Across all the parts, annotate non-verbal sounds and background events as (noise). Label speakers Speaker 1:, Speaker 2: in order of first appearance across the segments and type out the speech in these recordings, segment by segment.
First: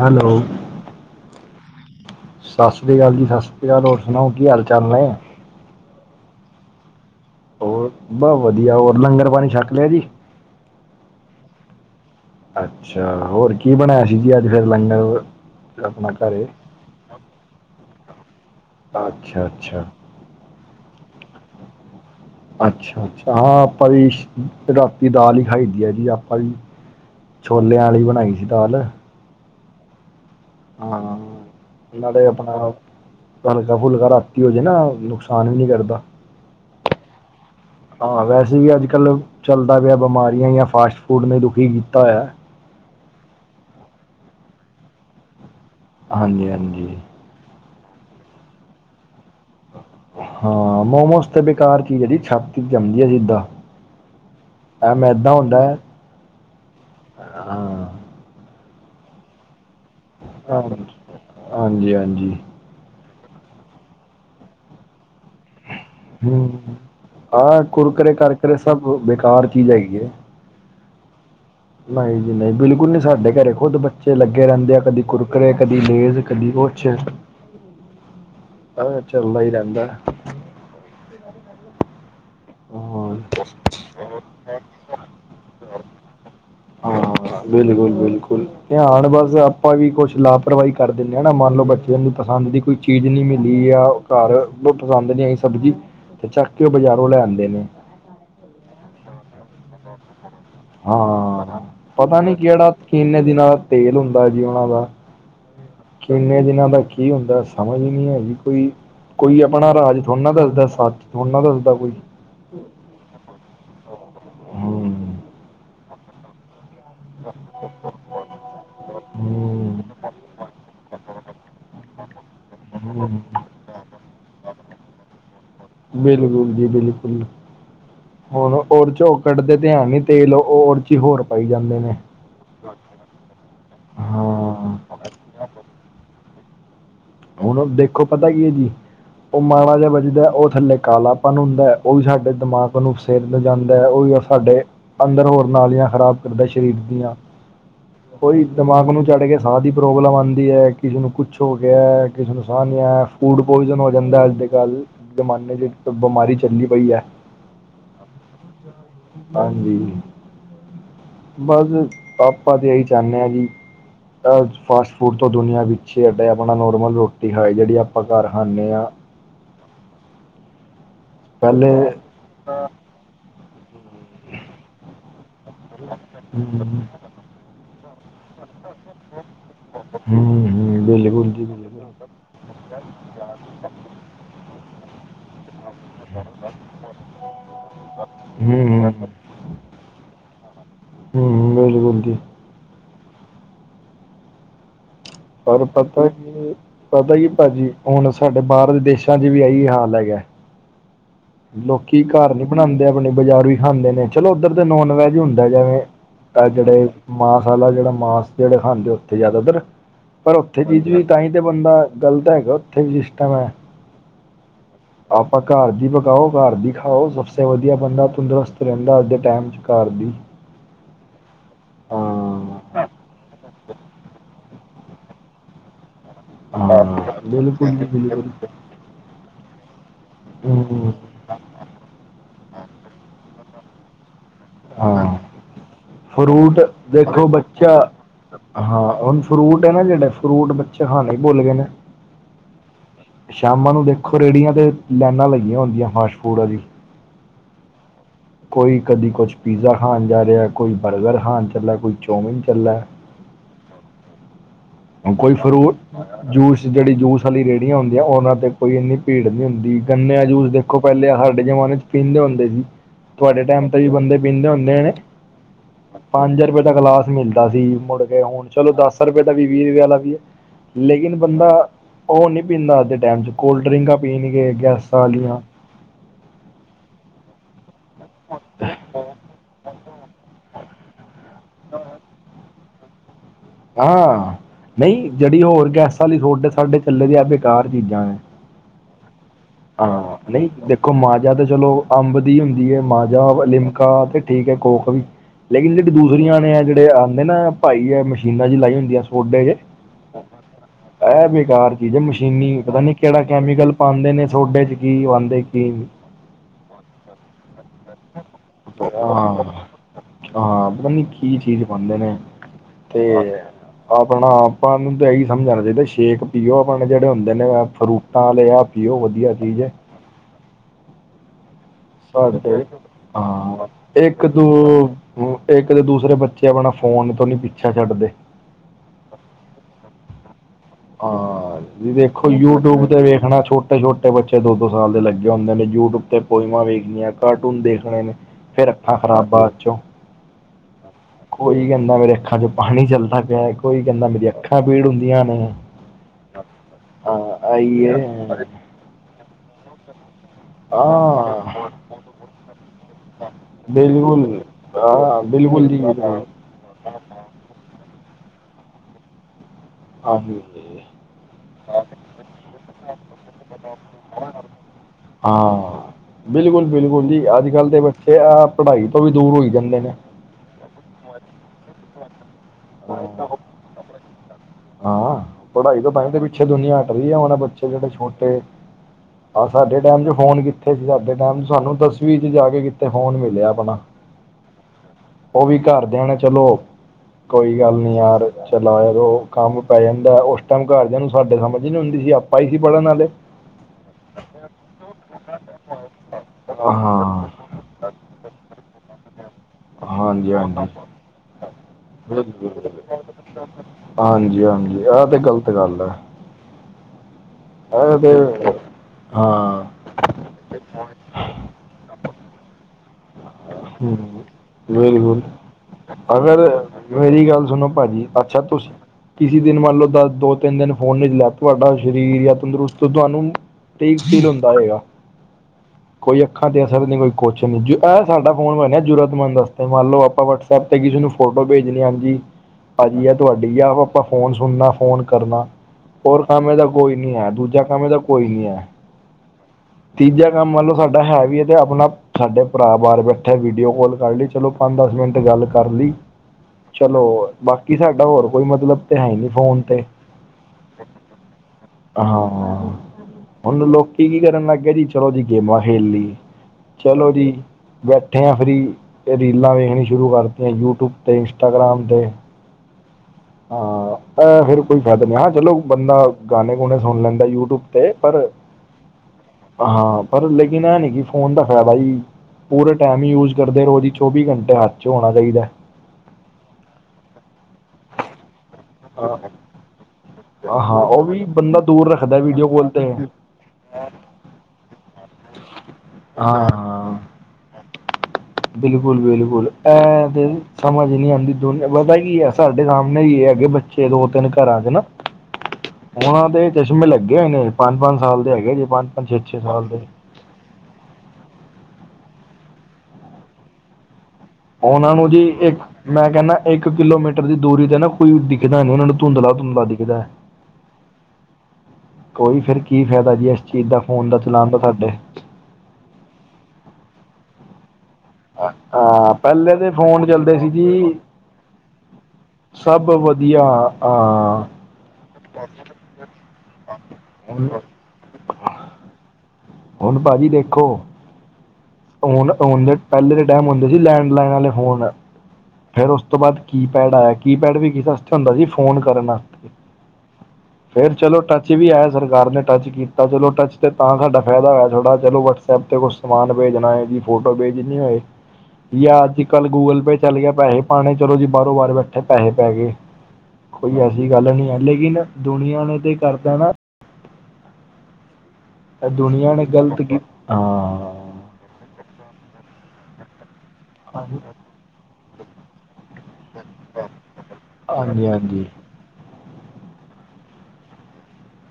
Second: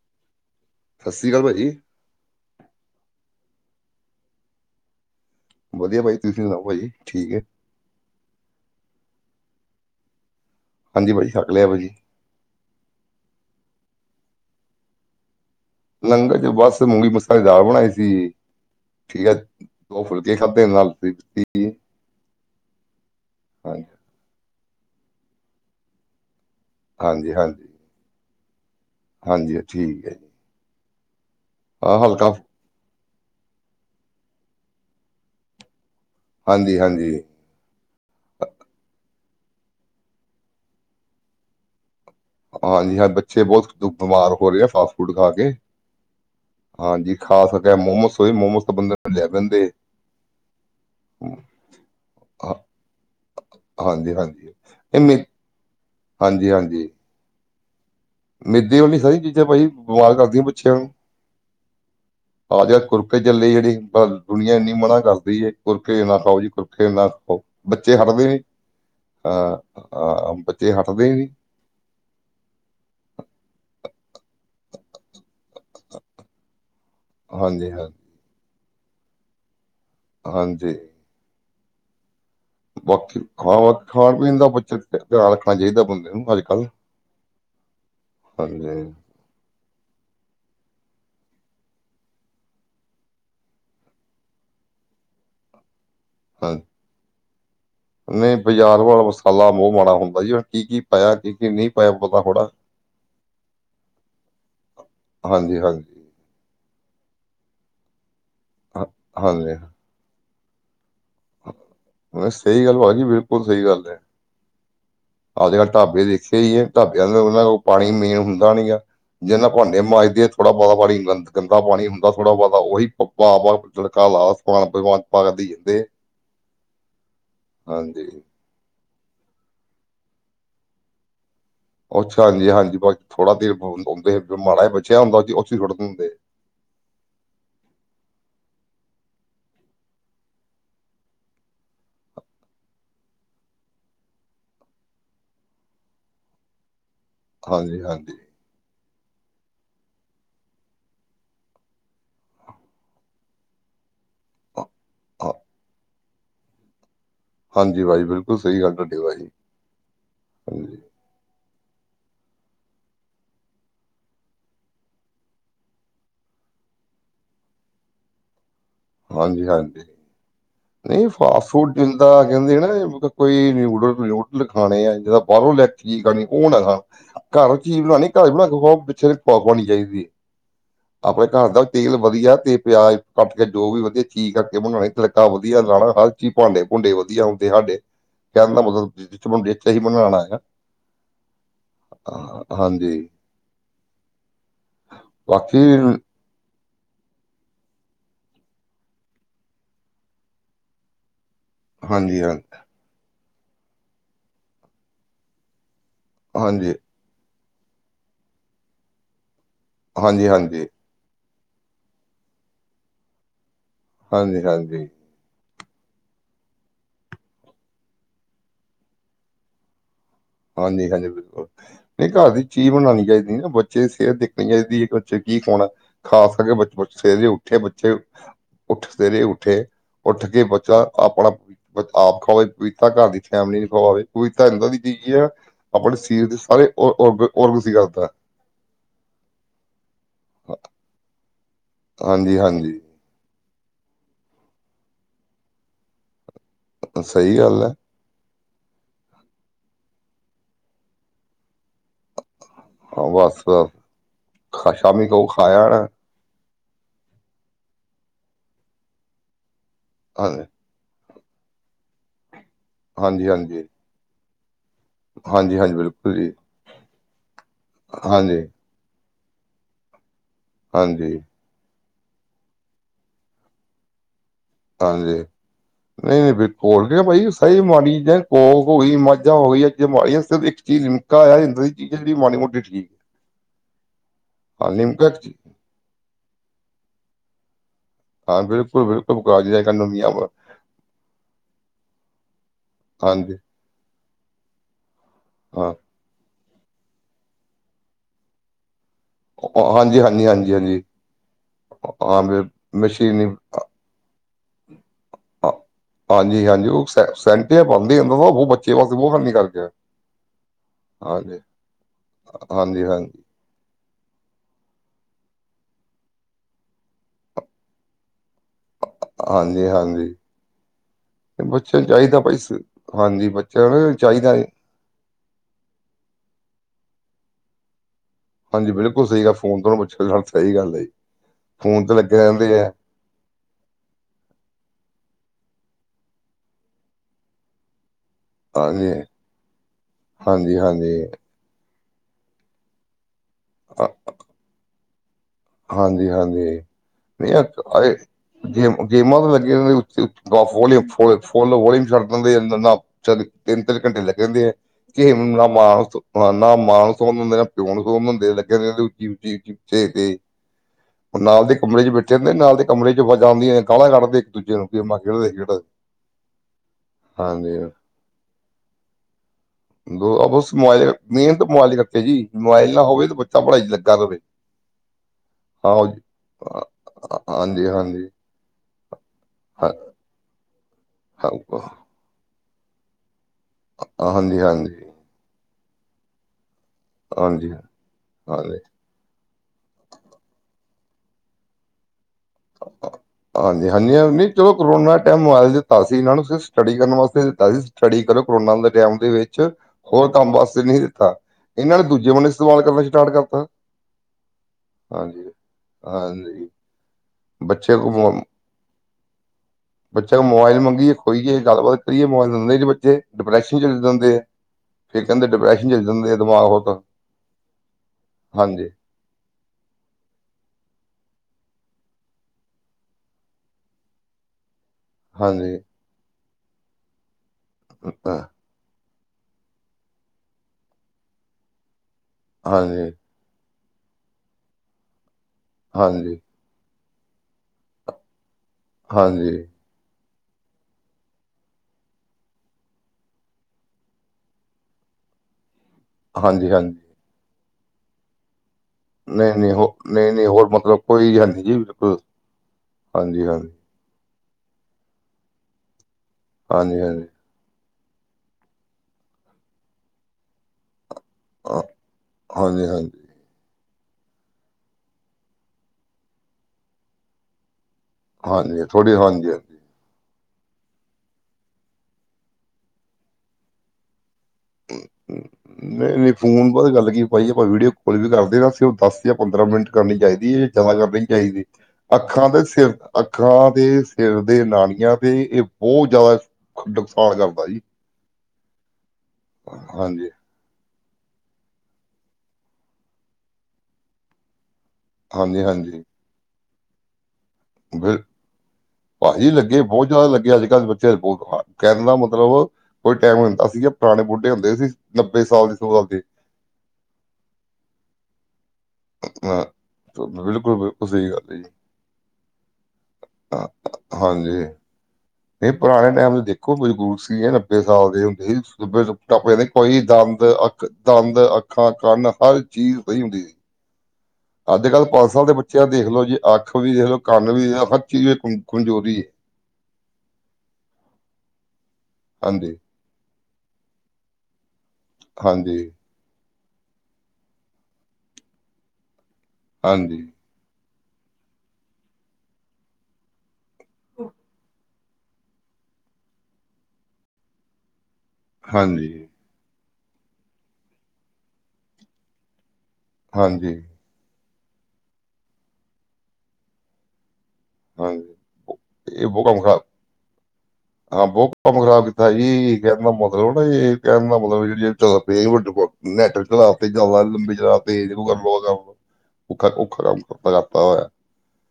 Speaker 1: Hello.
Speaker 2: ਸਤਿ ਸ੍ਰੀਅਕਾਲ ਭਾੱਜੀ।
Speaker 1: ਸਤਿ ਸ਼੍ਰੀ ਅਕਾਲ ਜੀ, ਸਤਿ ਸ਼੍ਰੀ ਅਕਾਲ। ਹੋਰ ਸੁਣਾਓ ਕੀ ਹਾਲ ਚਾਲ ਨੇ?
Speaker 2: ਵਧੀਆ ਭਾਜੀ, ਤੁਸੀ ਸੁਣਾਓ ਭਾਜੀ ਠੀਕ ਏ?
Speaker 1: ਹੋਰ, ਬਸ ਵਧੀਆ। ਹੋਰ ਲੰਗਰ ਪਾਨੀ ਛੱਕ ਲਿਆ ਜੀ?
Speaker 2: ਹਾਂਜੀ ਭਾੱਜੀ ਛਕ ਲਿਆ ਭਾੱਜੀ।
Speaker 1: ਅੱਛਾ, ਹੋਰ ਕੀ ਬਣਾਇਆ ਸੀ ਜੀ ਅੱਜ ਫੇਰ ਲੰਗਰ ਆਪਣਾ
Speaker 2: ਲੰਗਰ
Speaker 1: ਘਰੇ
Speaker 2: ਚ ਬਸ ਮੂੰਗੀ ਮਸਰਾ ਦੀ ਦਾਲ ਬਨਾਈ ਸੀ ਠੀਕ ਹੈ
Speaker 1: ਅੱਛਾ ਅੱਛਾ
Speaker 2: ਦੋ ਫੁਲਕੇ ਖਾਂਦੇ ਨੇ ਨਾਲ (unintelligible)
Speaker 1: ਅੱਛਾ, ਅੱਛਾ ਹਾਂ ਆਪਾਂ
Speaker 2: ਹਾਂਜੀ
Speaker 1: ਵੀ ਰਾਤੀ ਦਾਲ ਹੀ ਖਾਈ ਦੀ ਹੈ ਜੀ ਆਪਾਂ ਵੀ
Speaker 2: ਹਾਂਜੀ ਹਾਂਜੀ
Speaker 1: ਛੋਲੇਆਂ ਆਲੀ ਬਨਾਈ ਸੀ ਦਾਲ
Speaker 2: ਹਾਂਜੀ, ਠੀਕ ਏ।
Speaker 1: ਹਾਂ ਨਾਲੇ ਅਪਨਾ ਕਨਕ ਦਾ ਫੁਲਕਾ ਰਾਤੀ ਹੋਜੇ ਨਾ ਨੁਕਸਾਨ ਵੀ ਨੀ ਕਰਦਾ।
Speaker 2: ਹਾਂਜੀ-ਹਾਂਜੀ।
Speaker 1: ਹਾਂ ਵੈਸੇ ਵੀ ਅੱਜ ਕੱਲ੍ਹ ਚੱਲਦਾ ਪਿਆ ਬਿਮਾਰੀਆਂ ਆ ਫਾਸਟ ਫੂਡ ਨੇ ਦੁਖੀ ਕੀਤਾ ਹੋਇਆ।
Speaker 2: ਹਾਂਜੀ ਹਾਂ ਬੱਚੇ ਬਹੁਤ ਦੁ ਬਿਮਾਰ ਹੋ ਰਹੇ ਆ ਫਾਸਟ ਫੂਡ ਖਾ ਕੇ।
Speaker 1: ਹਾਂਜੀ-ਹਾਂਜੀ।
Speaker 2: ਹਾਂਜੀ ਖਾ ਸਕਦੇ ਆ ਮੋਮੋਸ ਹੋਏ ਮੋਮੋਸ ਤਾਂ ਬੰਦੇ ਨੂੰ ਲੈ ਪੈਂਦੇ।
Speaker 1: ਹਾਂ ਮੋਮੋਸ ਤੇ ਬੇਕਾਰ ਚੀਜ਼ ਹੈ ਜੀ ਛਾਤੀ ਜਮਦੀ ਹੈ ਜਿਦਾਂ।
Speaker 2: ਹਾਂਜੀ-ਹਾਂਜੀ।
Speaker 1: ਐ ਮੈਦਾ ਹੁੰਦੈ।
Speaker 2: ਹਾਂਜੀ-ਹਾਂਜੀ। ਮੈਦੇ ਵਾਲੀ ਸਾਰਿਆਂ ਚੀਜ਼ਾਂ ਭਾਈ ਬਿਮਾਰ ਕਰਦੀਆਂ ਬੱਚਿਆ ਨੂੰ।
Speaker 1: ਹਾਂਜੀ ਹਾਂਜੀ
Speaker 2: ਆਹ ਜ ਕੁਰਕੇ ਚੱਲੇ ਜਿਹੜੇ ਬ ਦੁਨੀਆਂ ਇੰਨੀ ਮਨਾ ਕਰਦੀ ਏ। ਕੁਰਕਰੇ ਨਾ ਖਾਓ ਜੀ
Speaker 1: ਹੂੰ
Speaker 2: ਕੁਰਕਰੇ ਨਾ ਖਾਓ
Speaker 1: ਆਹ
Speaker 2: ਬੱਚੇ
Speaker 1: ਕੁਰਕਰੇ
Speaker 2: ਹਟਦੇ ਨਹੀਂ
Speaker 1: ਕਰਕਰੇ ਸਭ ਬੇਕਾਰ ਚੀਜ਼ ਹੈਗੀ ਹੈ
Speaker 2: ਹਾਂ-ਹਾਂ ਏ ਹਟਦੇ ਹੀ ਨਹੀਂ।
Speaker 1: ਨਹੀਂ ਜੀ ਨਹੀਂ ਬਿਲਕੁਲ ਨੀ ਸਾਡੇ ਘਰੇ ਖੁੱਦ ਬੱਚੇ ਲੱਗੇ ਰਹਿੰਦੇ ਆ ਕਦੀ ਕੁਰਕਰੇ, ਕਦੀ ਲੇਜ ਕਦੀ ਕੁਛ
Speaker 2: ਹਾਂਜੀ-ਹਾਂਜੀ।
Speaker 1: ਆਹ ਚੱਲਦਾ ਹੀ ਰਹਿੰਦਾ।
Speaker 2: ਹਾਂਜੀ
Speaker 1: (inaudible) ਹਾਂ
Speaker 2: ਬਾਕੀ ਹਾਂ ਬਾਕੀ ਖਾਣ ਪੀਣ ਦਾ ਬੱਚੇ ਤੇ ਧਿਆਨ ਰੱਖਣਾ ਚਾਹੀਦਾ ਬੰਦੇ ਨੂੰ ਅੱਜ-ਕੱਲ੍ਹ।
Speaker 1: ਹਾਂ ਬਿਲਕੁਲ-ਬਿਲਕੁਲ ਧਿਆਨ ਬਸ ਆਪਾਂ ਵੀ ਕੁਛ ਲਾਪਰਵਾਹੀ ਕਰ ਦਿੰਦੇ ਹਾਂ ਨਾ ਮੰਨ ਲਓ ਬੱਚਿਆਂ ਦੀ ਪਸੰਦ ਦੀ ਕੋਈ ਚੀਜ਼ ਨਹੀਂ ਮਿਲੀ ਆ। ਘਰ ਪਸੰਦ ਨੀ ਆਈ ਸਬਜ਼ੀ ਤੇ ਚੱਕ
Speaker 2: ਹਾਂ
Speaker 1: ਕੇ ਉਹ ਬਜ਼ਾਰੋਂ ਲੈ ਆਂਦੇ ਨੇ
Speaker 2: ਨਹੀਂ ਬਾਜ਼ਾਰ ਵਾਲ ਮਸਾਲਾ ਭੋਹ ਮਾੜਾ ਹੁੰਦਾ ਜੀ। ਕੀ ਕੀ ਪਾਇਆ ਕੀ ਕੀ
Speaker 1: ਹਾਂ
Speaker 2: ਨਹੀਂ ਪਾਇਆ
Speaker 1: ਪਤਾ ਨੀ
Speaker 2: ਥੋੜਾ
Speaker 1: ਕਿਹੜਾ ਕਿੰਨੇ ਦਿਨਾਂ ਦਾ ਤੇਲ ਹੁੰਦਾ ਜੀ ਉਹਨਾਂ ਦਾ।
Speaker 2: ਹਾਂਜੀ-ਹਾਂਜੀ
Speaker 1: ਕਿੰਨੇ ਦਿਨਾਂ ਦਾ ਕੀ ਹੁੰਦਾ ਸਮਝ ਹੀ ਨਹੀਂ ਹੈਗੀ ਕੋਈ
Speaker 2: ਹਾਂ-
Speaker 1: ਕੋਈ
Speaker 2: ਹਾਂਜੀ
Speaker 1: ਆਪਣਾ ਰਾਜ ਹੁਣ ਨਾ ਦੱਸਦਾ ਸੱਚ ਹੁਣ ਨਾ ਦੱਸਦਾ ਕੋਈ
Speaker 2: ਵੈਸੇ ਸਹੀ ਗੱਲ ਭਾਜੀ ਬਿਲਕੁ ਸਹੀ ਗੱਲ ਹੈ।
Speaker 1: ਹੂੰ
Speaker 2: ਅੱਜ-ਕੱਲ ਢਾਬੇ ਦੇਖੇ ਹੀਏ ਢਾਬਿਆਂ ਦੇ ਉਹਨਾਂ ਕੋਲ ਪਾਣੀ ਮੇਨ ਹੁੰਦਾ ਨੀ ਆ। ਜਿਹਨਾ ਭਾਂਡੇ
Speaker 1: ਹੂੰ
Speaker 2: ਮਾਂਜਦੇ ਥੋੜਾ ਬਹੁਤਾ ਵਣੀ (unintelligible) ਗੰਦ ਗੰਦਾ ਪਾਣੀ ਹੁੰਦਾ ਥੋੜ੍ਹਾ ਬਹੁਤਾ ਉਹੀ
Speaker 1: ਹੂੰ
Speaker 2: ਵਾਹ-ਵਾਹ ਤੜਕਾ ਲਾ ਸਵਾਦ (unintelligible) ਵਗ ਪਾਕੇਦਈ ਜਾਂਦੇ।
Speaker 1: ਬਿਲਕੁਲ ਜੀ ਬਿਲਕੁਲ
Speaker 2: ਹਾਂਜੀ
Speaker 1: ਹੋਰ ਔਰ ਚੋ ਕੱਢਦੇ ਤੇ ਹੈ ਨ ਤੇਲ ਉਹ ਔਰਚੀ ਹੋਰ ਪਾਈ ਜਾਂਦੇ ਨੇ।
Speaker 2: ਹਾਂਜੀ-ਹਾਂਜੀ ਭਾਜੀ ਥੋੜਾ ਤੇਲ ਪੋਦੇ ਮਾੜਾ
Speaker 1: ਹਾਂ
Speaker 2: ਬਚਿਆ ਹੁੰਦਾ ਸੀ ਉਥੇ ਸੁੱਟ ਦਿੰਦੇ।
Speaker 1: ਹੁਣ ਦੇਖੋ ਪਤਾ ਕੀ ਹੈ ਜੀ ਉਹ ਮਾੜਾ ਜਿਹਾ ਵੱਜਦਾ ਉਹ ਥੱਲੇ ਕਾਲਾਪਨ ਹੁੰਦਾ ਹੈ ਉਹ ਵੀ ਸਾਡੇ ਦਿਮਾਗ ਨੂੰ ਰੇਲ ਅਦਰ ਜਾਂਦੈ ਉਹਹੀ ਸਾਡੇ ਅੰਦਰ ਹੋਰ ਨਾਲੀਆਂ ਖ਼ਰਾਬ ਕਰਦਾ ਸਰੀਰ ਦੀਆਂ।
Speaker 2: ਹਾਂਜੀ-ਹਾਂਜੀ
Speaker 1: ਕੋਈ ਦਿਮਾਗ ਨੂੰ ਚੜ੍ਹ ਕੇ ਸਾਹ ਦੀ ਪ੍ਰੋਬਲਮ ਆਉਂਦੀ ਹੈ ਕਿਸੇ ਨੂੰ ਕੁਛ ਹੋ ਗਿਆ ਕਿਸੇ ਨੂੰ ਸਾਹ ਨਹੀਂ ਆਇਆ। ਫੂਡ ਪੋਇਜ਼ਨ ਹੋ ਜਾਂਦਾ ਅੱਜ-ਕੱਲ
Speaker 2: ਹਾਂ-
Speaker 1: ਜ਼ਮਾਨੇ ਚ ਬਿਮਾਰੀ ਚੱਲੀ ਪਈ ਹੈ।
Speaker 2: ਹਾਂਜੀ ਭਾਜੀ ਬਿਲਕੁਲ ਸਹੀ ਗੱਲ ਤੁਹਾਡੀ ਭਾਜੀ।
Speaker 1: ਹਾਂਜੀ ਬਸ ਆਪਾ ਤੇ ਇਹੀ ਚਾਹੁੰਦੇ ਹਾਂ ਜੀ। ਐ ਫਾਸਟ ਫੂਡ ਤੋਂ ਦੁਨੀਆਂ ਪਿਛੇ ਹਟੇ ਆਪਣਾ ਨੋਰਮਲ ਰੌਟੀ ਰੋਟੀ ਹਾਏ ਜੇੜੀ ਆਪਾਂ ਘਰ ਖਾਂਨੇ ਆਂ।
Speaker 2: ਹਾਂਜੀ ਹਾਂਜੀ ਨਈ ਫਾਸਟ
Speaker 1: ਪਹਿਲੇ
Speaker 2: ਫੂਡ ਜਿੱਦਾਂ ਕੈਂਦੇ ਨਾ- ਕੋਈ ਨਿਊਡਲ ਨਿਊਡਲ ਖਾਣੇ ਆ, ਜਿਦਾ ਬਾਰੋਂ ਲੈ ਕੇ ਚੀਜ ਖਾਣੀ,
Speaker 1: ਹਮ,
Speaker 2: ਓ ਨਾ ਖਾ। ਘਰ ਚੀਜ਼ ਬਣਾਣੀ ਘਰ ਬਣਾ ਕੇ ਖਾਓ ਪਿੱਛੇ (unintelligible) ਹੋਣੀ ਚਾਈਦੀ।
Speaker 1: ਹਮ, ਹਮ,
Speaker 2: ਆਪਣੇ
Speaker 1: ਬਿਲਕੁਲ ਜੀ
Speaker 2: ਘਰ ਦਾ-
Speaker 1: ਬਿਲਕੁਲ
Speaker 2: ਤੇਲ ਵਧੀਆ ਤੇ ਪਿਆਜ ਕੱਟ ਕੇ ਜੋ ਵੀ ਵਧੀਆ ਚੀਜ ਕਰਕੇ ਬਣਾਣੀ ਤੜਕਾ ਵਧੀਆ ਲਾਣਾ। ਹਰ ਚੀਜ਼ ਭਾਂਡੇ ਭੂੰਡੇ ਵਧੀਆ ਹੁੰਦੇ ਹਾਡੇ। ਕੈਣ ਦਾ
Speaker 1: ਹਮ,
Speaker 2: ਮਲਬ
Speaker 1: ਹਮ,
Speaker 2: ਜਿਸ ਇਚ ਬਨਦੇ ਸਈ ਬਨਾਣਾ ਐ।
Speaker 1: ਹੂੰਅ (unintelligible)
Speaker 2: ਆ ਹਾਂਜੀ। ਬਾਕੀ
Speaker 1: ਪਰ ਪਤਾ ਕੀ- ਪਤਾ ਕੀ ਭਾਜੀ, ਹੁਣ ਸਾਡੇ ਬਾਰ ਦੇ ਦੇਸਾਂ 'ਚ ਵੀ ਐਈ ਹਾਲ ਹੈਗਾ। ਲੋਕੀ
Speaker 2: ਹਾਂਜੀ
Speaker 1: ਘਰ
Speaker 2: ਹਾਂ-
Speaker 1: ਨੀ ਬਣਾਂਦੇ ਆਪਣੇ ਬਜ਼ਾਰੋਂ ਈ ਖਾਂਦੇ ਨੇ। ਚਲੋ ਓਧਰ ਦਾ ਨੋਨ ਵੈਜ ਹੁੰਦਾ ਜਾ ਏ। ਤਾਂ
Speaker 2: ਹਾਂਜੀ
Speaker 1: ਜੜੇ ਮਾਸ ਆਲਾ ਜੜਾ ਮਾਸ ਜੜੇ ਖਾਂਦੇ ਓਥੇ ਜਾਦਾਤਰ।
Speaker 2: ਹਾਂਜੀ
Speaker 1: ਪਰ ਓਥੇ
Speaker 2: ਹਾਂਜੀ
Speaker 1: ਵੀ ਜੀ- ਤਾਂਈਂ ਤੇ ਬੰਦਾ ਗ਼ਲਤ ਹੈਗਾ, ਓਥੇ ਵੀ ਸਿਸਟਮ ਐ।
Speaker 2: ਹਾਂਜੀ- ਹਾਂਜੀ।
Speaker 1: ਆਪਾਂ ਘਰ ਦੀ ਬਰ ਖਾਓ ਘਰ ਦੀ ਖਾਓ ਸਬਸੇ ਵਧੀਆ ਬੰਦਾ ਤੰਦਰੁਸਤ ਰਹਿੰਦਾ ਅੱਜ ਦੇ ਟੈਮ ਚ ਘਰ ਦੀ।
Speaker 2: ਹਾਂਜੀ-ਹਾਂਜੀ ਬਿਲਕੁਲ, ਨਈ ਘਰ
Speaker 1: ਹਾਂ
Speaker 2: ਦੀ ਚੀਜ਼ ਬਣਾਣੀ ਚਾਹੀਦੀ ਨਾ ਬ ਬੱਚੇ ਦੀ ਸਿਹਤ ਦੇਖਣੀ ਚਾਹੀਦੀ ਹੈ ਬੱਚੇ ਕੀ ਖਵਾਉਣਾ, ਖ਼ਾ ਸ਼ਕਦੇ ਬੱਚਪਨ
Speaker 1: ਹਾਂ
Speaker 2: ਸਵੇਰੇ ਉੱਠੇ
Speaker 1: ਬਿਲਕੁਲ ਜੀ
Speaker 2: ਬੱਚੇ
Speaker 1: ਬਿਲਕੁਲ
Speaker 2: ਉੱਠ ਸਵੇਰੇ ਉੱਠੇ, ਉੱਠ ਕੇ ਬੱਚਾ
Speaker 1: ਹਮ,
Speaker 2: ਆਪਣਾ। ਆਪ ਖਾਵੇ ਪਪੀਤਾ, ਘਰ ਦੀ ਫੈਮਿਲੀ ਨੂੰ ਖਵਾਵੇ ਪਪੀਤਾ।
Speaker 1: ਹਾਂ
Speaker 2: ਇਅਰ, ਆਪਣੇ ਸਰੀਰ ਦੇ
Speaker 1: ਫਰੂਟ
Speaker 2: ਸਾਰੇ ਉ ਔਰ
Speaker 1: ਦੇਖੋ
Speaker 2: ਓਰੇਗਨ ਉਰਗਸੀ
Speaker 1: ਬੱਚਾ
Speaker 2: ਕਰਦਾ ਆ।
Speaker 1: ਹਾਂ ਹੁਣ ਫਰੂਟ ਹੈ ਨਾ ਜੇਡਾ, ਫਰੂਟ ਬੱਚੇ ਖਾਣਾ ਹੀ ਭੁੱਲ ਗੇ ਨੇ।
Speaker 2: ਹਾਂਜੀ-ਹਾਂਜੀ।
Speaker 1: ਸ਼ਾਮਾਂ ਨੂੰ ਦੇਖੋ ਰੇਹੜੀਆਂ ਤੇ ਲਾਈਨਾਂ ਲੱਗੀਆਂ ਹੁੰਦੀਆਂ, ਫਾਸਟ ਫੂਡਾਂ ਵਾਲੀ।
Speaker 2: ਏਹ ਸਹੀ ਗੱਲ ਆ।
Speaker 1: ਕੋਈ ਕਦੀ ਕੁਛ ਪੀਜ਼ਾ ਖਾਣ ਜਾ ਰਿਹਾ ਕੋਈ ਬਰਗਰ ਖਾਣ ਚੱਲਾ ਕੁਛ ਚੋਮਿਨ ਚਲੈ
Speaker 2: ਬਸ ਸ਼ਾਮੀ ਕੋ
Speaker 1: ਕੋਈ
Speaker 2: ਖਾਇਆ
Speaker 1: ਫਰੂਟ।
Speaker 2: ਨਾ
Speaker 1: ਜੂਸ, ਜਿਹੜੀ ਜੂਸ ਵਾਲੀ ਰੇਹੜੀਆਂ ਹੁੰਦੀਆਂ ਉਹਨਾਂ ਤੇ ਕੋਈ ਇੰਨੀ ਭੀੜ ਨਹੀਂ ਹੁੰਦੀ ਗੰਨੇ ਦਾ
Speaker 2: ਹਾਂਜੀ,
Speaker 1: ਜੂਸ ਦੇ ਦੇਖੋ ਪੈਲੇ ਹਾਡੇ ਜ਼ਮਾਨੇ 'ਚ ਪੀਂਦੇ ਹੁੰਦੇ ਸੀ।
Speaker 2: ਹਾਂਜੀ,
Speaker 1: ਤੁਆਡੇ ਟੈਮ
Speaker 2: ਹਾਂਜੀ,
Speaker 1: ਤੇ ਵੀ ਬੰਦੇ ਪੀਂਦੇ ਹੁੰਦੇ ਨੇ।
Speaker 2: ਹਾਂਜੀ, ਹਾਂਜੀ ਬਿਲਕੁਲ ਜੀ
Speaker 1: ਪੰਜ ਰੁਪਏ ਦਾ ਗਲਾਸ ਮਿਲਦਾ ਸੀ। ਮੁੜ ਕੇ
Speaker 2: ਹਾਂਜੀ,
Speaker 1: ਹੁਣ ਚਲੋ ਦੱਸ- ਸੱਤਰ ਰੁਪਏ ਦਾ, ਵੀ- ਵੀ ਰੁਪਏ ਆਲਾ ਵੀ ਏ। ਲੇਕਿਨ
Speaker 2: ਹਾਂਜੀ,
Speaker 1: ਬੰਦਾ- ਓ ਨੀ ਪੀਂਦਾ ਅੱਜ ਦੇ ਟਾਈਮ 'ਚ, ਕੋਲਡ ਡਰਿੰਕਾਂ ਪੀਣਗੇ। ਗੈਸਾਂ
Speaker 2: ਹਾਂਜੀ
Speaker 1: ਵਾਲੀਆਂ
Speaker 2: ਨਈ ਬਈ ਕੋਲਡਿੰਕਾਂ ਬਾਈ ਸਾਈਆ ਮਾੜੀਆ- ਯਾਰ ਕੋੋਕ ਹੋ ਗੀ, ਮਾਝਾਂ ਹੋ ਗੀ। ਅੱਜ ਏ ਮਾਰੀਆਂ ਸਿਰਫ ਇੱਕ ਚੀਜ਼- ਘਾ ਹਿੰਦੋਂ ਚੀਜ ਜੇੜੀ ਮਾੜੀ ਮੋਟੀ ਠੀਕ।
Speaker 1: ਹਾਂ
Speaker 2: ਹਾਂ
Speaker 1: ਨਈ
Speaker 2: ਲਿਮਕਾ
Speaker 1: ਜੜੀ ਹੋਰ ਗੈਸਾਂ ਲਈ ਸੋਡੇ -ਸਾਡੇ ਚੱਲੇ ਦੇ ਆ ਬੇਕਾਰ ਚੀਜ਼ਾਂ ਨੇ।
Speaker 2: ਹਾਂ ਬਿਲਕੁਲ ਬਿਲਕੁਲ ਬਕਾਰ (unintelligible)
Speaker 1: ਨਈ ਦੇਖੋ ਮਾਜਾ ਤੇ ਚਲੋ ਅੰਬ ਦੀ ਹੁੰਦੀ ਏ, ਮਾਜਾ,
Speaker 2: ਹਾਂਜੀ
Speaker 1: ਲਿਮਕਾ ਤੇ ਠੀਕ ਏ ਕੋਕ ਵੀ।
Speaker 2: ਹਾਂ
Speaker 1: ਲੇਕਿਨ ਜੜੀ ਦੂਸਰੀਆਂ ਨੇ ਆ ਜੜੇ ਆਂਦੇ ਨਾ ਭਾਈ, ਐ ਮਸ਼ੀਨਾਂ ਜੀ ਲਾਈ ਹੁੰਦੀਆਂ। ਸੋਡੇ।
Speaker 2: ਹਾਂਜੀ ਹਾਂਜੀ ਹਾਂਜੀ ਹਾਂਜੀ
Speaker 1: ਐ ਬੇਕਾਰ ਚੀਜ਼ ਏ
Speaker 2: ਹਾਂ
Speaker 1: ਮਸ਼ੀਨੀ ਪਤਾ ਨੀ ਕੇੜਾ
Speaker 2: ਮਸ਼ੀਨੀ
Speaker 1: ਕੈਮੀਕਲ- ਪਾਂਦੇ ਨੇ ਸੋਡੇ 'ਚ ਕੀ, ਪਾਂਦੇ ਕੀ ਨੀ।
Speaker 2: ਹਾਂਜੀ ਹਾਂਜੀ ਓ ਸੈਂਟ ਜਿਆ ਪਾਂਦੇ, ਓ ਬੱਚੇ ਵਾਸੇ ਬੋ
Speaker 1: ਹਾਂ
Speaker 2: ਹਾਨੀਕਾਰਕ ਆ।
Speaker 1: ਹਾਂ ਪਤਾ ਨੀ ਕੀ ਚੀਜ਼ ਪਾਂਦੇ ਨੇ।
Speaker 2: ਹਾਂਜੀ ਹਾਂਜੀ
Speaker 1: ਤੇ- ਆਪਣਾ ਆਪਾਂ ਨੂੰ ਤਾਂ ਏਈ ਸਮਝਾਣਾ ਚਾਈਦਾ, ਸ਼ੇਕ ਪੀਓ ਆਪਣੇ ਜੜੇ ਹੁੰਦੇ ਨੇ ਫਰੂਟਾਂ ਆਲੇ ਆ। ਪੀਓ ਵਧੀਆ ਚੀਜ਼ ਏ।
Speaker 2: ਬੱਚੇ ਨੂੰ ਚਾਈ-
Speaker 1: (unintelligible) ਹਾਂ ਇੱਕ
Speaker 2: ਚਾਹੀਦਾ
Speaker 1: ਦੋ- ਹ ਇੱਕ ਤੇ ਦੂਸਰੇ ਬੱਚੇ ਆਪਣਾ ਫੋਨ ਤੋਂ ਨੀ ਪਿੱਛਾ ਛੱਡਦੇ।
Speaker 2: ਹਾਂਜੀ ਬਿਲਕੁਲ ਸਈ ਆ ਫੋਨ (unintelligible) ਸਈ ਗੱਲ ਏ।
Speaker 1: ਆ ਵੀ ਦੇਖੋ ਯੂਟਿਊਬ ਤੇ ਵੇਖਣਾ ਛੋਟ- ਛਟੇ ਛੋਟੇ ਬੱਚੇ ਦੋ- ਦੋ ਸਾਲ ਦੇ ਲੱਗੇ ਹੁੰਦੇ ਨੇ। ਯੂਟਿਊਬ ਤੇ ਪੋਇਮਾਂ ਵੇਖਣੀਆਂ, ਕਾਰਟੂਨ ਦੇਖਣੇ ਨੇ। ਫੇਰ
Speaker 2: ਹਾਂਜੀ,
Speaker 1: ਅੱਖਾਂ ਖ਼ਰਾਬ ਬਾਦ 'ਚੋਂ।
Speaker 2: ਹਾਂਜੀ-ਹਾਂਜੀ,
Speaker 1: ਕੋਈ ਕੈਂਦਾ ਮੇਰੇ ਅੱਖਾਂ 'ਚੋਂ ਪਾਣੀ ਚੱਲਦਾ ਪਿਆ, ਕੋਈ ਕੈਂਦਾ ਮੇਰੀਆਂ ਅੱਖਾਂ ਪੀੜ ਹੁੰਦੀਆਂ ਨੇ।
Speaker 2: ਹਾਂਜੀ ਹਾਂ-
Speaker 1: ਹਾਂ ਆਈਏ
Speaker 2: (unintelligible) ਫੁਲ
Speaker 1: ਹਾਂ
Speaker 2: ਵੋਲੀਅਮ ਸੱਡ ਦਿੰਦੇ ਨ ਨਾ- ਚਰ ਤਿੰਨ- ਤਿੰਨ ਘੰਟੇ ਲੱਗ ਰੈਂਦੇ
Speaker 1: ਬਿਲਕੁਲ
Speaker 2: ਆ।
Speaker 1: ਹਾਂ
Speaker 2: (unintelligible) ਨਾ ਮਾਂ
Speaker 1: ਬਿਲਕੁਲ ਜੀ ਬਿਲਕੁਲ।
Speaker 2: ਨੂੰ ਸੋਣ ਦਿੰਦੇ ਨਾ ਪਿਓ ਨੂੰ ਸੋਣ ਦਿੰਦੇ। ਲੱਗੇ ਰੈਂਦੇ ਉਚੀ-ਉਚੀ-ਉਚੀ।
Speaker 1: ਹਾਂਜੀ ਜੀ।
Speaker 2: ਨਾਲ ਦੇ ਕਮਰੇ 'ਚ ਬੈਠੇ ਹੁੰਦੇ, ਨਾਲ ਦੇ ਕਮਰੇ 'ਚੋ ਵਾਜਾਂ ਆਂਦੀਆਂ। ਗਾਲਾਂ ਕੱਢਦੇ ਇੱਕ ਦੂਜੇ ਨੂੰ, ਗੇਮਾਂ ਖੇਡਦੇ ਖੇਡਦੇ।
Speaker 1: ਬਿਲਕੁਲ ਬਿਲਕੁਲ ਜੀ ਅੱਜ
Speaker 2: ਹਾਂਜੀ
Speaker 1: ਕੱਲ੍ਹ ਦੇ ਬੱਚੇ, ਐ ਪੜ੍ਹਾਈ ਤੋਂ ਵੀ ਦੂਰ ਹੋਈ ਜਾਂਦੇ ਨੇ।
Speaker 2: ਅ ਬਸ ਮੋਬਾਇਲ ਮੇਨ ਤਾ ਮੋਬਾਇਲ ਕਰਕੇ ਜੀ ਮੋਬਾਇਲ ਨਾ ਹੋਵੇ ਤੇ ਬੱਚਾ ਪੜ੍ਹਾਈ ਚ ਲੱਗਾ ਰਵੇ।
Speaker 1: ਹਾਂ
Speaker 2: ਹਾਂ
Speaker 1: ਪੜ੍ਹਾਈ ਤੋਂ
Speaker 2: ਉਹ-
Speaker 1: ਤਾਈ ਤਾ ਪਿੱਛੇ ਦੁਨੀਆਂ ਹੱਟ ਰਹੀ ਆ
Speaker 2: ਹਾਂ-
Speaker 1: ਉਹਨਾਂ
Speaker 2: ਹਾਂਜੀ
Speaker 1: ਬੱਚੇ ਜਿਹੜੇ
Speaker 2: ਹਾਂਜੀ
Speaker 1: ਛੋਟੇ ਆਹ ਸਾਡੇ ਟਾਈਮ ਚ ਫੋਨ ਕਿੱਥ ਸੀ ਸਾਡੇ ਟਾਈਮ ਚ
Speaker 2: ਹਾਂ-
Speaker 1: ਸਾਨੂੰ ਦਸਵੀਂ ਚ ਜਾ ਕੇ ਕਿੱਥੇ ਫੋਨ ਮਿਲਿਆ। ਆਪਣਾ।
Speaker 2: ਹਾਂਜੀ ਹਾਂਜੀ।
Speaker 1: ਉਹ ਵੀ ਘਰਦਿਆਂ ਨੇ ਚਲੋ,
Speaker 2: ਹਾਂਜੀ ਹਾਂਜੀ
Speaker 1: ਕੋਈ ਗੱਲ ਨੀ ਯਾਰ
Speaker 2: ਹਾਂਜੀ
Speaker 1: ਚਲਾ ਦੋ। ਕੰਮ ਪੈ ਜਾਂਦਾ ਉਸ ਟਾਈਮ ਘਰਦਿਆਂ ਨੂੰ ਸਾਡੇ ਸਮਝ ਨੀ ਹੁੰਦੀ ਸੀ ਆਪਾਂ ਹੀ ਸੀ ਪੜ੍ਹਨ ਵਾਲੇ।
Speaker 2: ਹਾਂਜੀ ਹਾਂਜੀ ਨ ਚਲੋ ਕੋਰੋਨਾ ਟਾਈਮ ਮੋਬਾਇਲ ਦਿੱਤਾ ਸੀ ਇਹਨਾਂ ਨੂੰ ਸਟੱਡੀ ਕਰਨ ਵਾਸਤੇ
Speaker 1: ਹਾਂ,
Speaker 2: ਦਿੱਤਾ ਸੀ। ਸਟੱਡੀ ਕਰੋ ਕਰੋਨਾ ਦੇ ਟਾਈਮ ਦੇ ਵਿੱਚ, ਹੋਰ ਕੰਮ ਵਾਸਤੇ
Speaker 1: ਹਾਂਜੀ-ਹਾਂਜੀ।
Speaker 2: ਨੀ ਦਿੱਤਾ। ਇਹਨਾਂ ਨੇ ਦੂਜੇ ਬੰਨੇ ਇਸਤੇਮਾਲ ਕਰਨਾ ਸਟਾਰਟ ਕਰਤਾ।
Speaker 1: ਹਾਂਜੀ-ਹਾਂਜੀ ਆਹ ਤੇ
Speaker 2: ਹਾਂਜੀ
Speaker 1: ਗ਼ਲਤ
Speaker 2: ਹਾਂਜੀ। ਬੱਚੇ
Speaker 1: ਉਹੀ ਤੇ, ਹਾਂ।
Speaker 2: ਬੱਚਾ ਮੋਬਾਇਲ ਮੰਗਗੀਏ ਖੋਈਏ ਗੱਲਬਾਤ ਕਰੀਏ ਮੋਬਾਇਲ ਦਿੰਦੇ ਨੀ ਬੱਚੇ ਡਿਪ੍ਰੈਸ਼ਨ ਚਲੇ
Speaker 1: ਹੂੰ
Speaker 2: ਜਾਂਦੇ ਐ।
Speaker 1: ਬਿਲਕੁਲ, ਅਗਰ
Speaker 2: ਉਹ ਤਾਂ
Speaker 1: ਮੇਰੀ ਗੱਲ ਸੁਣੋ ਭਾਜੀ ਅੱਛਾ ਤੁਸੀਂ
Speaker 2: ਹਾਂਜੀ
Speaker 1: ਕਿਸੇ ਦਿਨ ਮੰਨ ਲਓ ਦ ਦੋ -ਤਿੰਨ ਦਿਨ ਫੋਨ ਨੀ ਚਲਾਇਆ, ਤੁਹਾਡਾ ਸਰੀਰ ਜਾਂ ਤੰਦਰੁਸਤ ਤੁਹਾਨੂੰ ਠੀਕ-ਠੀਕ ਰੈਦਾ ਹੋਏਗਾ।
Speaker 2: ਹਾਂਜੀ
Speaker 1: ਕੋਈ ਅੱਖਾਂ ਤੇ ਅਸਰ ਨੀ ਕੋਈ ਕੁਛ ਨੀ, ਆਹ
Speaker 2: ਹਾਂਜੀ
Speaker 1: ਸਾਡਾ ਫੋਨ ਆ ਨਾ ਜ਼ਰੂਰਤ ਮੰਦ ਵਾਸਤੇ ਮੰਨ ਲਓ ਆਪਾਂ ਵਟਸਐਪ ਤੇ ਕਿਸੇ ਨੂੰ ਫੋਟੋ ਭੇਜਨੀ ਹਾਂਜੀ।
Speaker 2: ਹਾਂਜੀ
Speaker 1: ਭਾਜੀ ਤੁਹਾਡੀ ਆਪ ਆਪਾਂ ਫੋਨ ਸੁਣਨਾ ਫੋਨ ਕਰਨਾ।
Speaker 2: ਹਾਂਜੀ
Speaker 1: ਹੋਰ ਕੰਮ ਇਹ ਦਾ ਕੋਈ ਨੀ ਐ, ਦੂਜਾ ਕੰਮ ਇਹਦਾ ਕੋਈ ਨੀ ਐ।
Speaker 2: ਹਾਂਜੀ
Speaker 1: ਤੀਜਾ ਕੰਮ ਮੰਨ ਲਓ ਸਾਡਾ ਹੈ ਵੀ ਹੈ ਤੇ ਆਪਣਾ ਸਾਡੇ ਭਰਾ ਬਾਹਰ ਬੈਠਿਆ ਵੀਡੀਓ ਕਾਲ ਕਰ ਲਈ ਚਲੋ ਪੰਜ- ਦਸ ਮਿੰਟ ਗੱਲ ਕਰ ਲੀ।
Speaker 2: ਹਾਂਜੀ ਹਾਂਜੀ।
Speaker 1: ਚਲੋ ਬਾਕੀ ਸਾਡਾ ਹੋਰ ਕੋਈ ਮਤਲਬ ਤੇ ਹੈ
Speaker 2: ਨਹੀਂ ਨਹੀਂ
Speaker 1: ਫੋਨ
Speaker 2: ਹੋ
Speaker 1: ਤੇ
Speaker 2: ਨਹੀਂ ਨਹੀਂ ਹੋਰ ਮਤਲਬ ਕੋਈ ਹੈਨ ਜੀ, ਬਿਲਕੁਲ ਹਾਂਜੀ ਹਾਂਜੀ।
Speaker 1: ਕੀ-ਕੀ ਕਰਨ ਲੱਗਗੇ ਜੀ ਚਲੋ ਜੀ ਗੇਮਾ ਖੇਲ ਲਈ,
Speaker 2: ਹਾਂਜੀ ਹਾਂਜੀ
Speaker 1: ਚਲੋ ਜੀ। ਬੈਠੇ ਹਾਂ ਫਰੀ ਉਹ ਰੀਲਾਂ ਵੇਖੀਆਂ ਸ਼ੁਰੂ ਕਰਤੀਆਂ ਯੂਟਿਊਬ 'ਤੇ
Speaker 2: ਹਾਂ,
Speaker 1: ਇੰਸਟਾਗ੍ਰਾਮ 'ਤੇ
Speaker 2: ਹਾਂਜੀ ਹਾਂਜੀ।
Speaker 1: ਹਾਂ ਇਹ ਫੇਰ ਕੋਈ ਫੈਦਨਾ ਹ ਚਲੋ ਬੰਦਾ ਗਾਣੇ- ਗੁਣੇ ਸੁਣ ਲੈਂਦਾ ਯੂਟਿਊਬ ਤੇ ਪਰ
Speaker 2: ਹਾਂਜੀ ਥੋੜੀ ਹਾਂਜੀ
Speaker 1: ਹਾਂ ਪਰ ਲੇਕਿਨ ਇਹ ਨੀ ਕਿ ਫੋਨ ਦਾ ਫਾਇਦਾ ਹੀ, ਪੂਰੇ ਟਾਈਮ ਹੀ ਯੂਜ ਕਰਦੇ ਰੋਜ਼ ਹੀ ਚੌਵੀ ਘੰਟੇ ਹੱਥ ਚ ਹੋਣਾ ਚਾਹੀਦਾ।
Speaker 2: ਨਈ-ਨਈ ਫੋਨ ਬੜਾ ਗੰਦਗੀ ਪਾਈ ਐ, ਪਰ ਵੀਡੀਓ ਕਰ ਦੇਣਾ ਸੀ। ਦਸ ਜਾਂ ਪੰਦਰਾਂ ਮਿੰਟ ਕਰਨੀ ਚਾਹੀਦੀ ਹੈ ਇਹ ਜ਼ਿਆਦਾ
Speaker 1: ਹਾਂ
Speaker 2: ਕਰਨੀ
Speaker 1: ਉਹ
Speaker 2: ਨੀ
Speaker 1: ਵੀ
Speaker 2: ਚਾਹੀਦੀ।
Speaker 1: ਬੰਦਾ ਦੂਰ ਰੱਖਦਾ
Speaker 2: ਅੱਖਾਂ ਤੇ
Speaker 1: ਵੀਡੀਓ ਕਾਲ
Speaker 2: ਸਿਰ ਅੱਖਾਂ ਦੇ ਸਿਰ ਦੇ ਨਾਣੀਆਂ ਤੇ ਇਹ ਬਹੁਤ ਜਿਆਦਾ
Speaker 1: ਹਾਂ
Speaker 2: ਨੁਕਸਾਨ ਕਰਦਾ ਜੀ।
Speaker 1: ਬਿਲਕੁਲ ਬਿਲਕੁਲ ਐ
Speaker 2: ਹਾਂਜੀ
Speaker 1: ਤੇ ਸਮਝ ਨੀ ਆਉਂਦੀ ਦੋਨ ਪਤਾ ਕੀ ਆ, ਸਾਡੇ ਸਾਹਮਣੇ ਈ ਹੈਗੇ ਬੱਚੇ ਦੋ ਤਿੰਨ ਘਰਾਂ ਦੇ ਨਾ।
Speaker 2: ਹਾਂਜੀ ਹਾਂਜੀ
Speaker 1: ਉਹਨਾਂ ਦੇ ਚਸ਼ਮੇ ਲੱਗੇ ਹੋਏ ਨੇ ਪੰਜ- ਪੰਜ
Speaker 2: ਬਿਲ
Speaker 1: ਸਾਲ ਦੇ ਹੈਗੇ ਜੇ ਪੰਜ -ਪੰਜ ਛੇ -ਛੇ ਸਾਲ ਦੇ
Speaker 2: ਲੱਗਿਆ ਅੱਜ-ਕੱਲ ਤੇ (unintelligible) ਖਾ ਕਹਿਣ ਦਾ ਮਤਲਬ ਕੋਈ ਟਾਈਮ ਹੁੰਦਾ ਸੀਗਾ। ਪੁਰਾਣੇ ਬੁੱਢੇ ਹੁੰਦੇ ਸੀ
Speaker 1: ਉਹਨਾਂ ਨੂੰ ਜੀ
Speaker 2: ਨੱਬੇ ਸਾਲ ਦੇ
Speaker 1: ਇੱਕ
Speaker 2: ਸੌ ਸਾਲ ਦੇ
Speaker 1: ਮੈਂ ਕਹਿੰਦਾ ਇੱਕ ਕਿਲੋਮੀਟਰ ਦੀ ਦੂਰੀ ਤੇ ਨਾ ਕੋਈ ਦਿਖਦਾ ਨੀ ਉਹਨਾਂ ਨੂੰ ਧੁੰਦਲਾ -ਧੁੰਦਲਾ ਦਿਖਦਾ।
Speaker 2: ਬਿਲਕੁਲ-ਬਿਲ ਓ ਸਈ‌ ਗੱਲ ਏ ਜੀ।
Speaker 1: ਕੋਈ ਫਿਰ ਕੀ ਫੈਦਾ ਜੀ ਐਸ ਚੀਜ਼ ਦਾ ਫੋਨ ਦਾ ਚਲਾਣ ਦਾ ਸਾਡੇ
Speaker 2: ਨਈ ਪੁਰਾਣੇ ਟੈਮ ਤੇ ਦੇਖੋ ਮਜ਼ਬੂਰ ਸੀ ਐ ਨੱਬੇ ਸਾਲ ਦੇ ਬਈ ਸੂਬੇ
Speaker 1: ਹਾਂ
Speaker 2: ਟੱਪ ਗੇ ਦੇ
Speaker 1: ਪਹਿਲੇ
Speaker 2: ਕੋਈ
Speaker 1: ਫੋਨ
Speaker 2: ਦੰਦ,
Speaker 1: ਚੱਲਦੇ ਸੀ
Speaker 2: ਅੱਖ,
Speaker 1: ਜੀ
Speaker 2: ਦੰਦ-ਅੱਖਾਂ, ਕੰਨ ਹਰ-
Speaker 1: ਸਭ ਵਧੀਆ ਆਂ
Speaker 2: ਅੱਜ-ਕੱਲ ਪੰਜ ਸਾਲ ਦੇ ਬੱਚਿਆਂ ਨੂੰ ਦੇਖ ਲੋ ਜੇ ਅੱਖ ਵੀ ਦੇਖ ਲੋ ਕੰਨ ਵੀ
Speaker 1: ਹੁਣ
Speaker 2: ਦੇਖ ਲ ਹਰ ਚੀਜ਼ ਚੱ ਕਮਜ਼ੋਰੀ ਏ।
Speaker 1: ਹੁਣ ਪਾਜੀ ਦੇਖੋ
Speaker 2: ਹਾਂਜੀ,
Speaker 1: ਹੁਣ-ਹੁਣ ਪੈਲੇ ਦੇ ਟੈਮ ਹੁੰਦੇ ਸੀ ਲੈਂਡਲਾਈਨ ਆਲੇ ਫੋਨ
Speaker 2: ਹਾਂਜੀ।
Speaker 1: ਫੇਰ ਉਸ ਤੋਂ ਬਾਦ ਕੀਪੈਡ ਆਯਾ ਕੀਪੈਡ ਵੀ ਕੀਦੇ ਆਸਤੇ ਹੁੰਦਾ ਸੀ ਫੋਨ ਕਰਨਾ।
Speaker 2: ਹਾਂਜੀ।
Speaker 1: ਫੇਰ ਚਲੋ ਟੱਚ ਵੀ ਆਯਾ ਸਰਕਾਰ ਨੇ ਟੱਚ ਕੀਤਾ ਚਲੋ ਟੱਚ ਤੇ ਤਾਂ ਸਾਡਾ ਫੈਦਾ ਹੋਇਆ। ਥੋਡਾ ਚਲੋ ਵਟਸਐਪ ਤੇ ਕੁਛ ਸਮਾਨ ਪੇਜਣਾ ਹੋਏ ਜੀ ਫੋਟੋ ਪੇਜਣੀ ਹੋਏ ਯਾਂ
Speaker 2: ਹਾਂਜੀ,
Speaker 1: ਅੱਜ ਕੱਲ ਗੂਗਲ ਪੇ ਚੱਲ ਗਯਾ ਪੈਹੇ ਪਾਣੇ ਚਲੋ ਜੀ ਬਾਰੋਂ-ਬਾਰ ਬੈਠੇ ਪੈਹੇ ਪੈ ਗਏ
Speaker 2: ਹਾਂਜੀ,
Speaker 1: ਕੋਈ ਐ ਸੀ ਗੱਲ ਨੀ ਐ ਲੇਕਿਨ ਦੁਨੀਆਂ ਨੇ ਜੇ ਕਰਤਾ ਨਾ
Speaker 2: ਹਾਂ
Speaker 1: ਐ ਦੁਨੀਆਂ ਨੇ ਗ਼ਲਤ ਕੀ ਹਾਂ
Speaker 2: ਕੰਮ ਖਰਾਬ ਕੀਤਾ ਜੀ (unintelligible) ਕੈਣ ਦਾ
Speaker 1: ਹਾਂਜੀ
Speaker 2: ਮਤਲਬ ਜੇੜੇ ਐ ਚੱਲਾਤੇ, ਵਡੇ ਨੈਟ ਚਲਾਤੇ ਜਬਾਨ ਲੰਬੀ ਚਲਾਤੀ ਗੁਗਲ ਬੋਲਦਾ ਓ
Speaker 1: ਹ
Speaker 2: ਔਖਾ-ਔਖਾ ਕੰਮ ਕਰਤਾ ਹੋਯਾ।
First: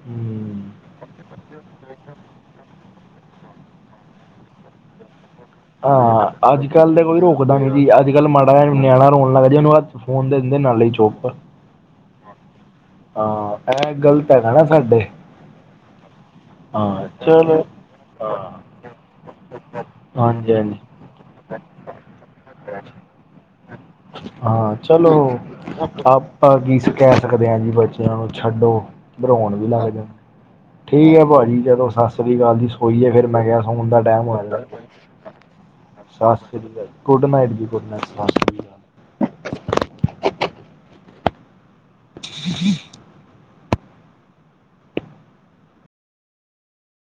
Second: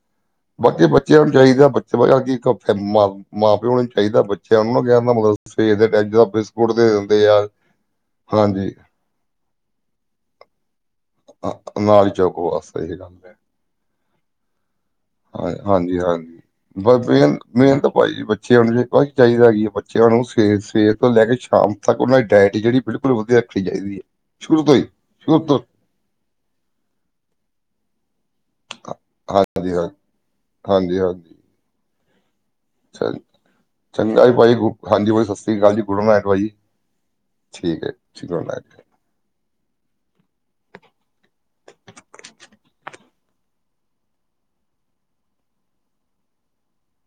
Speaker 1: ਹਮ।
Speaker 2: ਬਾਕੀ ਬੱਚਿਆਂ ਨੂੰ ਚਾਇਦਾ ਬੱਚੇ, ਇੱਕ ਮਾਂ-ਪਿਓ ਨੂੰ ਚਾਇਦਾ ਬੱਚਿਆਂ ਨੂੰ ਨਾ ਵਿਆਣ ਦਾ ਮਤਲਬ ਸਵੇਰ ਦੇ ਟਾਈਮ ਜਿਹੜਾ
Speaker 1: ਹਾਂ
Speaker 2: ਬਿਸਕੁਟ ਦੇ
Speaker 1: ਅੱਜ-ਕੱਲ ਤੇ ਕੋਈ
Speaker 2: ਦਿੰਦੇ ਆ
Speaker 1: ਰੋਕਦਾ ਨੀ ਜੀ ਅੱਜ-ਕੱਲ ਮਾੜਾ ਜੇਆ
Speaker 2: ਹਾਂਜੀ
Speaker 1: ਨਿਆਣਾ ਰੋਣ ਲੱਗ ਜੇ ਓਨੂੰ ਹ ਫੋਨ ਦਿੰਦੇ ਨਾਲੇ ਈ ਚੋਪ।
Speaker 2: ਓ ਨਾਲ ਈ ਚੌਕ ਵਾਸਤੇ ਸੀਗਾ।
Speaker 1: ਹਾਂ ਐ ਗ਼ਲਤ ਹੈਗਾ ਨਾ ਸਾਡੇ।
Speaker 2: ਹਂ ਹਾਂਜੀ-ਹਾਂ ਬਸ
Speaker 1: ਹਾਂ ਚਲੋ
Speaker 2: ਮੇਨਤ-ਮੇਨਤ ਪਾਜੀ ਬੱਚਿਆਂ ਨੂੰ ਜ ਚਾਇਦਾ ਕੀ ਏ ਬੱਚਿਆਂ ਨੂੰ
Speaker 1: ਹਾਂਜੀ ਹਾਂਜੀ
Speaker 2: ਸਵੇਰ-ਸਵੇਰ ਤੋਂ ਲੈ ਕੇ ਸ਼ਾਮ ਤੱਕ ਓਨਾਂ ਦੀ ਡਾਇਟ ਜੇੜੀ ਬਿਲਕੁਲ ਵਧੀਆ ਰੱਖੀ ਚਾਇਦੀ ਏ।
Speaker 1: ਹਾਂ ਚਲੋ ਆਪਾਂ ਕੀ, ਕੈ ਸਕਦੇ ਆਂ ਜੀ। ਬੱਚਿਆਂ ਨੂੰ ਛੱਡੋ ਰੋਣ ਵੀ
Speaker 2: ਹਾਂਜੀ ਹਾਂ
Speaker 1: ਲੱਗ ਜਾਂਦੇ
Speaker 2: ਹਾਂਜੀ
Speaker 1: ਠੀਕ ਐ
Speaker 2: ਹਾਂਜੀ
Speaker 1: ਪਾਜੀ ਜਦੋ ਸਾਸ ਸ੍ਰੀ ਕਾਲ ਜੀ ਸ ਸੋਈਏ
Speaker 2: ਚੰ-
Speaker 1: ਫਿਰ ਮੈਂ ਕੇਆ ਸੋਣ ਦਾ
Speaker 2: ਚੰਗਾ
Speaker 1: ਟੈਮ
Speaker 2: ਜੀ
Speaker 1: ਹੋਯਾ
Speaker 2: ਭਾਜੀ
Speaker 1: ਦਾ
Speaker 2: ਹਾਂਜੀ ਭਾਜੀ ਸਤਿ ਸ੍ਰੀ ਅਕਾਲ ਜੀ ਗੁਡ ਨਾਈਟ
Speaker 1: ਸਾਸ
Speaker 2: ਭਾਜੀ
Speaker 1: ਸ੍ਰੀ ਕਾਲ ਜ। ਗੁੱਡ ਨਾਈਟ ਜੀ ਗੁੱਡ
Speaker 2: ਠੀਕ ਹੈ
Speaker 1: ਨਾਈਟ
Speaker 2: ਜੀ
Speaker 1: ਸਾਸ
Speaker 2: ਗੁਡ ਨਾਈਟ
Speaker 1: ਸ੍ਰੀ ਕਾਲ। (unintelligible)